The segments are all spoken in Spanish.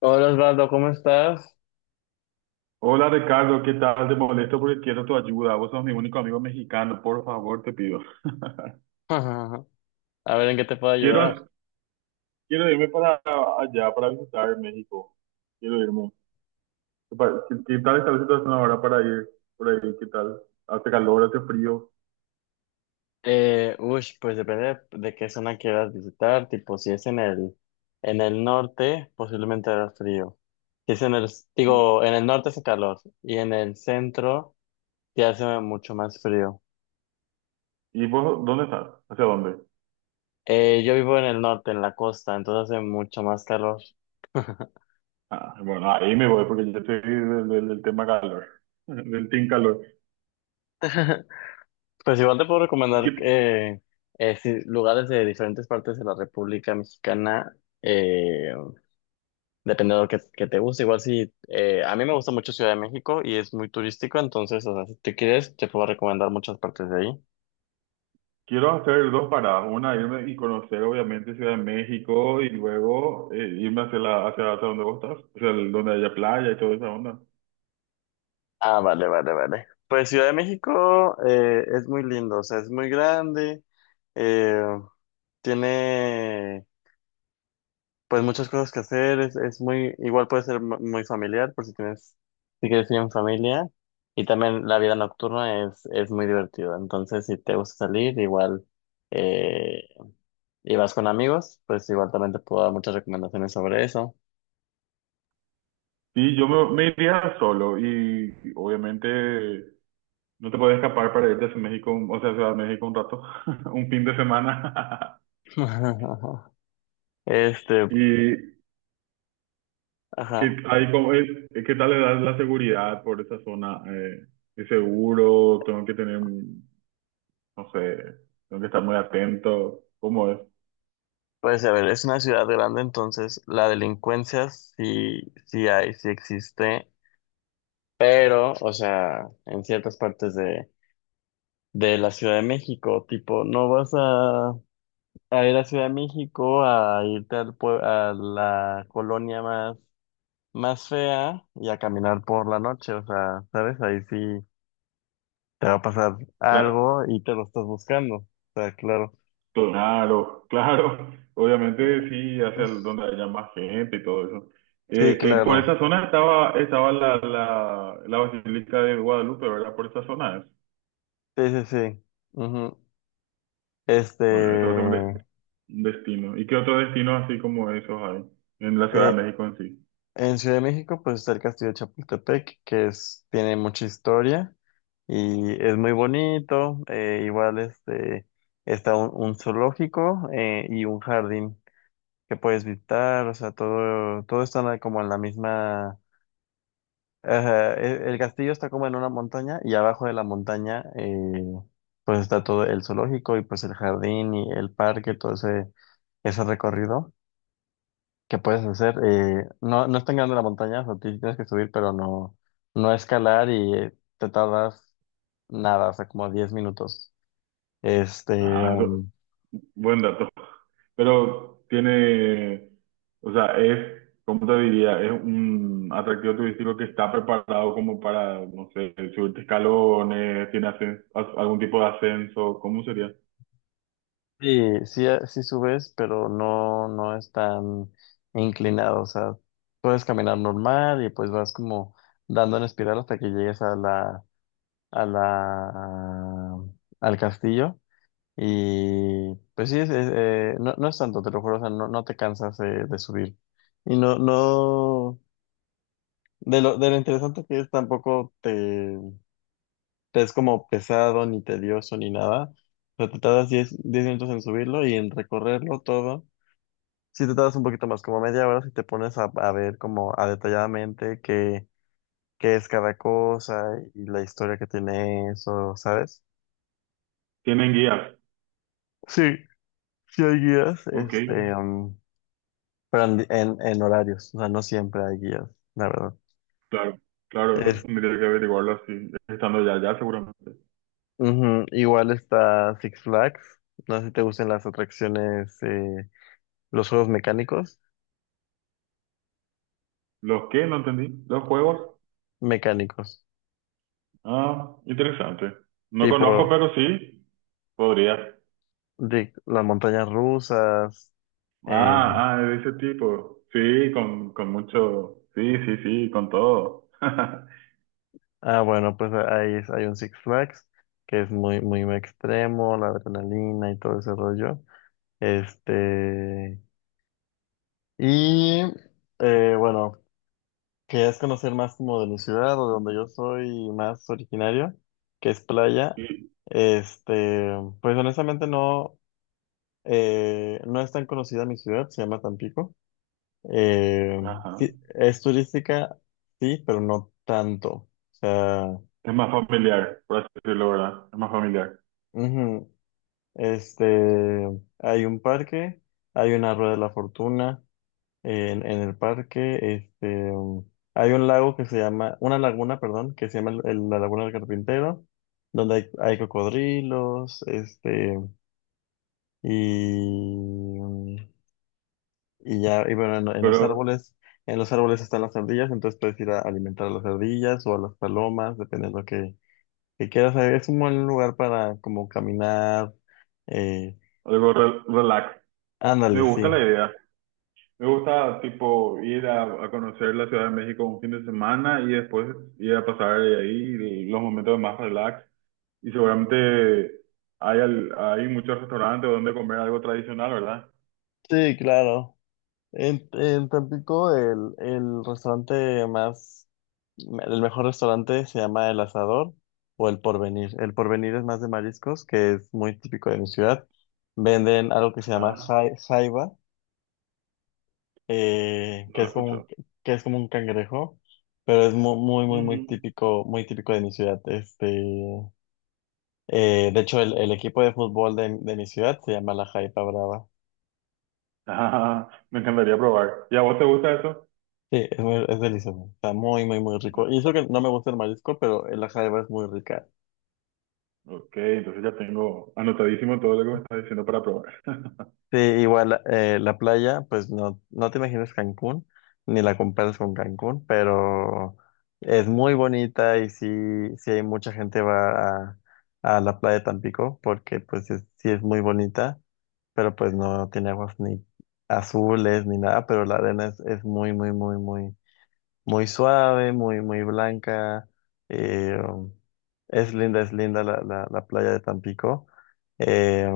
Hola Osvaldo, ¿cómo estás? Hola Ricardo, ¿qué tal? Te molesto porque quiero tu ayuda. Vos sos mi único amigo mexicano, por favor, te pido. A ver, ¿en qué te puedo ayudar? Quiero, quiero irme para allá, para visitar México. Quiero irme. ¿Qué, qué tal está la situación ahora para ir? Por ahí, ¿qué tal? Hace calor, hace frío. Uy, pues depende de qué zona quieras visitar, tipo si es en el norte, posiblemente hará frío. Si es en el, ¿Y, digo, en el norte hace calor y en el centro ya hace mucho más frío. Vos dónde estás? ¿Hacia dónde? Yo vivo en el norte, en la costa, entonces hace mucho más calor. Ah, bueno, ahí me voy porque yo estoy del tema calor, del team calor. Pues igual te puedo ¿Y qué, recomendar sí, lugares de diferentes partes de la República Mexicana. eh, Dependiendo de lo que te guste. Igual si a mí me gusta mucho Ciudad de México y es muy turístico, entonces, o sea, si te quieres, te puedo recomendar muchas partes de ahí. Quiero hacer dos paradas, una irme y conocer obviamente Ciudad de México y luego irme hacia hacia donde vos estás, donde haya playa y toda esa onda. Ah, vale, vale, vale. Pues Ciudad de México es muy lindo, o sea, es muy grande, eh, tiene pues muchas cosas que hacer, es muy, igual puede ser muy familiar por si tienes, si quieres ir en familia. Y también la vida nocturna es muy divertida, entonces si te gusta salir, igual. eh, y vas con amigos, pues igual también te puedo dar muchas recomendaciones sobre eso. Sí, yo me iría solo y, obviamente no te puedes escapar para irte a México, o sea, a Ciudad de México un rato, un fin de semana. Este, Y que ajá. hay como es, ¿qué tal le das la seguridad por esa zona? ¿Es seguro? Tengo que tener, no sé, tengo que estar muy atento. ¿Cómo es? Pues a ver, es una ciudad grande, entonces la delincuencia sí hay, sí existe, pero, o sea, en ciertas partes de la Ciudad de México, tipo, no vas a ir a Ciudad de México a irte al a la colonia más fea y a caminar por la noche, o sea, ¿sabes? Ahí sí te va a pasar algo y te lo estás buscando. O sea, claro. Claro, claro. Obviamente sí, donde haya más gente y todo eso. Sí, Por claro. esa zona estaba la Basílica de Guadalupe, ¿verdad? Por esa zona es. Sí, sí, sí. Ujú. Este, Bueno, eso es un, un destino. ¿Y qué otro destino así como esos hay en la Ciudad eh, de México en sí? en Ciudad de México, pues está el Castillo de Chapultepec, tiene mucha historia y es muy bonito. Igual, está un zoológico y un jardín que puedes visitar. O sea, todo está en como en la misma. Ajá, el castillo está como en una montaña y abajo de la montaña pues está todo el zoológico y pues el jardín y el parque, ese recorrido que puedes hacer. No, no es tan grande la montaña, o sea, tienes que subir, pero no, no escalar y te tardas nada, o sea, como 10 minutos. Este, Ah, eso, buen dato. Pero tiene, o sea, es, ¿cómo te diría? Es un atractivo turístico que está preparado como para, no sé, subirte escalones, tiene algún tipo de ascenso, ¿cómo sería? Sí, sí, sí subes, pero no, no es tan inclinado. O sea, puedes caminar normal y pues vas como dando en espiral hasta que llegues a la, al castillo. Y pues sí, no, no es tanto, te lo juro, o sea, no, no te cansas de subir. Y no, no, de lo interesante que es, tampoco te es como pesado, ni tedioso, ni nada. O sea, te tardas 10 minutos en subirlo y en recorrerlo todo. Si te tardas un poquito más, como media hora, si te pones a ver como a detalladamente qué es cada cosa y la historia que tiene eso, ¿sabes? Tienen guías. Sí, sí hay guías, Ok, pero en horarios, o sea, no siempre hay guías, la verdad. claro, claro, eso Es, tendría que averiguarlo así, estando ya, ya seguramente. ujú. Igual está Six Flags, no sé si te gustan las atracciones, los juegos mecánicos, ¿Los qué? No entendí. ¿Los juegos? mecánicos, Ah, interesante. No conozco, tipo pero sí, podría. de las montañas rusas. eh, Ah, ah, de ese tipo. Sí, con mucho. Sí, sí, sí, con todo. Ah, bueno, pues hay un Six Flags que es muy, muy extremo, la adrenalina y todo ese rollo. Este, y bueno, querías conocer más como de mi ciudad o de donde yo soy más originario, que es Playa. Y, Este, pues honestamente no, no es tan conocida mi ciudad, se llama Tampico. Eh, ajá. sí, es turística, sí, pero no tanto. O sea, Es más familiar, por así decirlo, ¿verdad? Es más familiar. ujú. Este, Hay un parque, hay una rueda de la fortuna en el parque, hay un lago que se llama, una laguna, perdón, que se llama la Laguna del Carpintero, donde hay cocodrilos, y, um, y ya, y bueno, en los Pero árboles, están las ardillas, entonces puedes ir a alimentar a las ardillas o a las palomas, depende de lo que quieras. Es un buen lugar para como caminar, eh, algo relax. Me ándale, gusta la sí. idea. Me gusta, tipo, ir a conocer la Ciudad de México un fin de semana y después ir a pasar de ahí los momentos más relax. Y seguramente hay, hay muchos restaurantes donde comer algo tradicional, ¿verdad? Sí, claro. En Tampico el mejor restaurante se llama El Asador o El Porvenir. El Porvenir es más de mariscos, que es muy típico de mi ciudad. Venden algo que se llama Ah, jaiba, que no lo es como un, escuchó. que es como un cangrejo, pero es muy, muy típico de mi ciudad. De hecho, el equipo de fútbol de mi ciudad se llama la Jaipa Brava. Ah, me encantaría probar. ¿Y a vos te gusta eso? Sí, es delicioso. Está muy, muy, muy rico. Ah, Y eso que no me gusta el marisco, pero la jaiba es muy rica. ok, entonces ya tengo anotadísimo todo lo que me estás diciendo para probar. Sí, igual la playa, pues no, no te imaginas Cancún, ni la comparas con Cancún, pero es muy bonita y sí, sí hay mucha gente va a la playa de Tampico, porque pues sí es muy bonita, pero pues no tiene aguas ni azules ni nada, pero la arena es muy, muy, muy, muy muy suave, muy, muy blanca. eh, es linda, es linda la playa de Tampico. eh,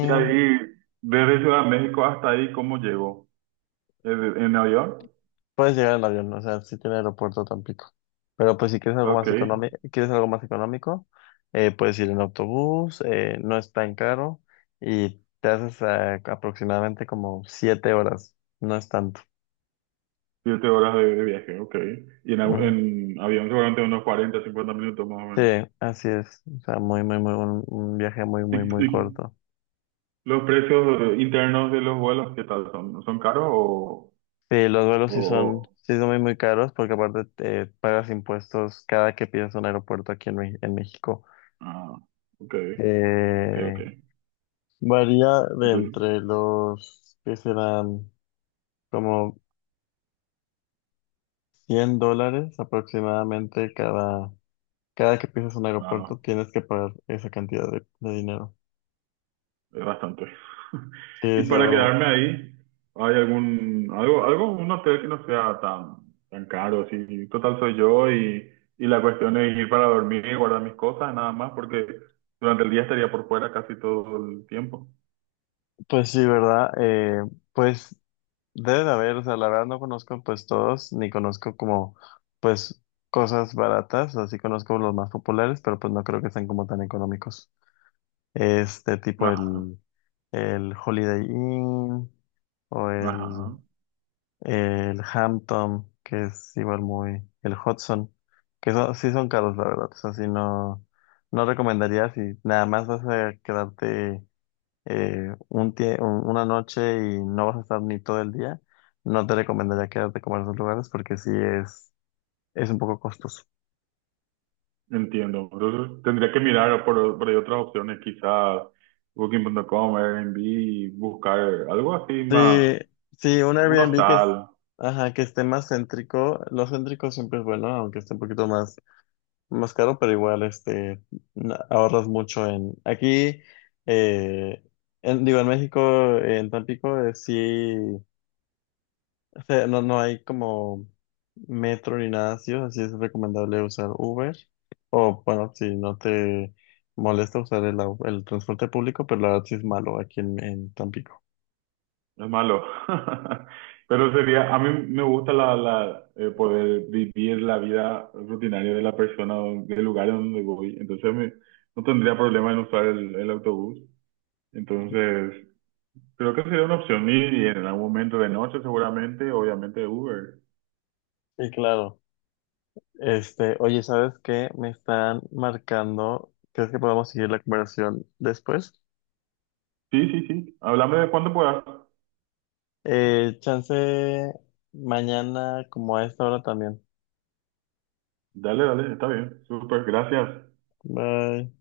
Y ahí, desde Ciudad de México hasta ahí, ¿cómo llego? En avión? puedes llegar en avión, o sea, sí tiene aeropuerto Tampico. Pero pues si quieres algo Ok, más económico, quieres algo más económico, puedes ir en autobús, no es tan caro y te haces aproximadamente como 7 horas, no es tanto. siete horas de viaje, ok. Y en, Ujú. en avión seguramente unos 40 50 minutos más o Sí, menos. así es. O sea, muy, muy, muy, un viaje muy, ¿Y, muy, muy y corto. los precios internos de los vuelos, qué tal son? ¿Son caros o...? Sí, los vuelos o, o- sí son muy, muy caros porque aparte pagas impuestos cada que pides un aeropuerto aquí en México. ah, ok, ok. Eh, Varía de Entonces, entre los que serán como $100 aproximadamente cada que pisas un ah, aeropuerto tienes que pagar esa cantidad de dinero. es bastante. Sí, Y es para algo, quedarme ahí, ¿hay algún, algo, un hotel que no sea tan, tan caro? Sí, total soy yo y la cuestión es ir para dormir y guardar mis cosas, nada más, porque durante el día estaría por fuera casi todo el tiempo. pues sí, ¿verdad? Pues Debe de haber, o sea, la verdad no conozco pues todos, ni conozco como pues cosas baratas, así conozco los más populares, pero pues no creo que sean como tan económicos. Tipo Ajá, el Holiday Inn o ¿no? Ajá, el, ¿no? el Hampton, que es igual muy, el Hudson, sí son caros, la verdad, o sea, sí no, no recomendaría si nada más vas a quedarte un una noche y no vas a estar ni todo el día, no te recomendaría quedarte como en esos lugares porque sí es un poco costoso. Entiendo. Entonces tendría que mirar por ahí otras opciones, quizás Booking.com, Airbnb, buscar algo así más, Sí, sí, un un Airbnb hostal, ajá, que esté más céntrico, lo céntrico siempre es bueno, aunque esté un poquito más caro, pero igual ahorras mucho en... Aquí, eh, en, digo, en México, en Tampico, sí. O sea, no, no hay como metro ni nada así, así es recomendable usar Uber. O bueno, si no te molesta usar el transporte público, pero la verdad sí es malo aquí en Tampico. no es malo. Pero sería, a mí me gusta poder vivir la vida rutinaria de la persona, del lugar donde voy. Entonces no tendría problema en usar el autobús. Entonces creo que sería una opción. Y en algún momento de noche seguramente, obviamente Uber. Y claro, oye, ¿sabes qué? Me están marcando. ¿Crees que podamos seguir la conversación después? Sí, sí, sí. Háblame de cuándo puedas. Chance mañana como a esta hora también. Dale, dale, está bien. Súper, gracias. Bye.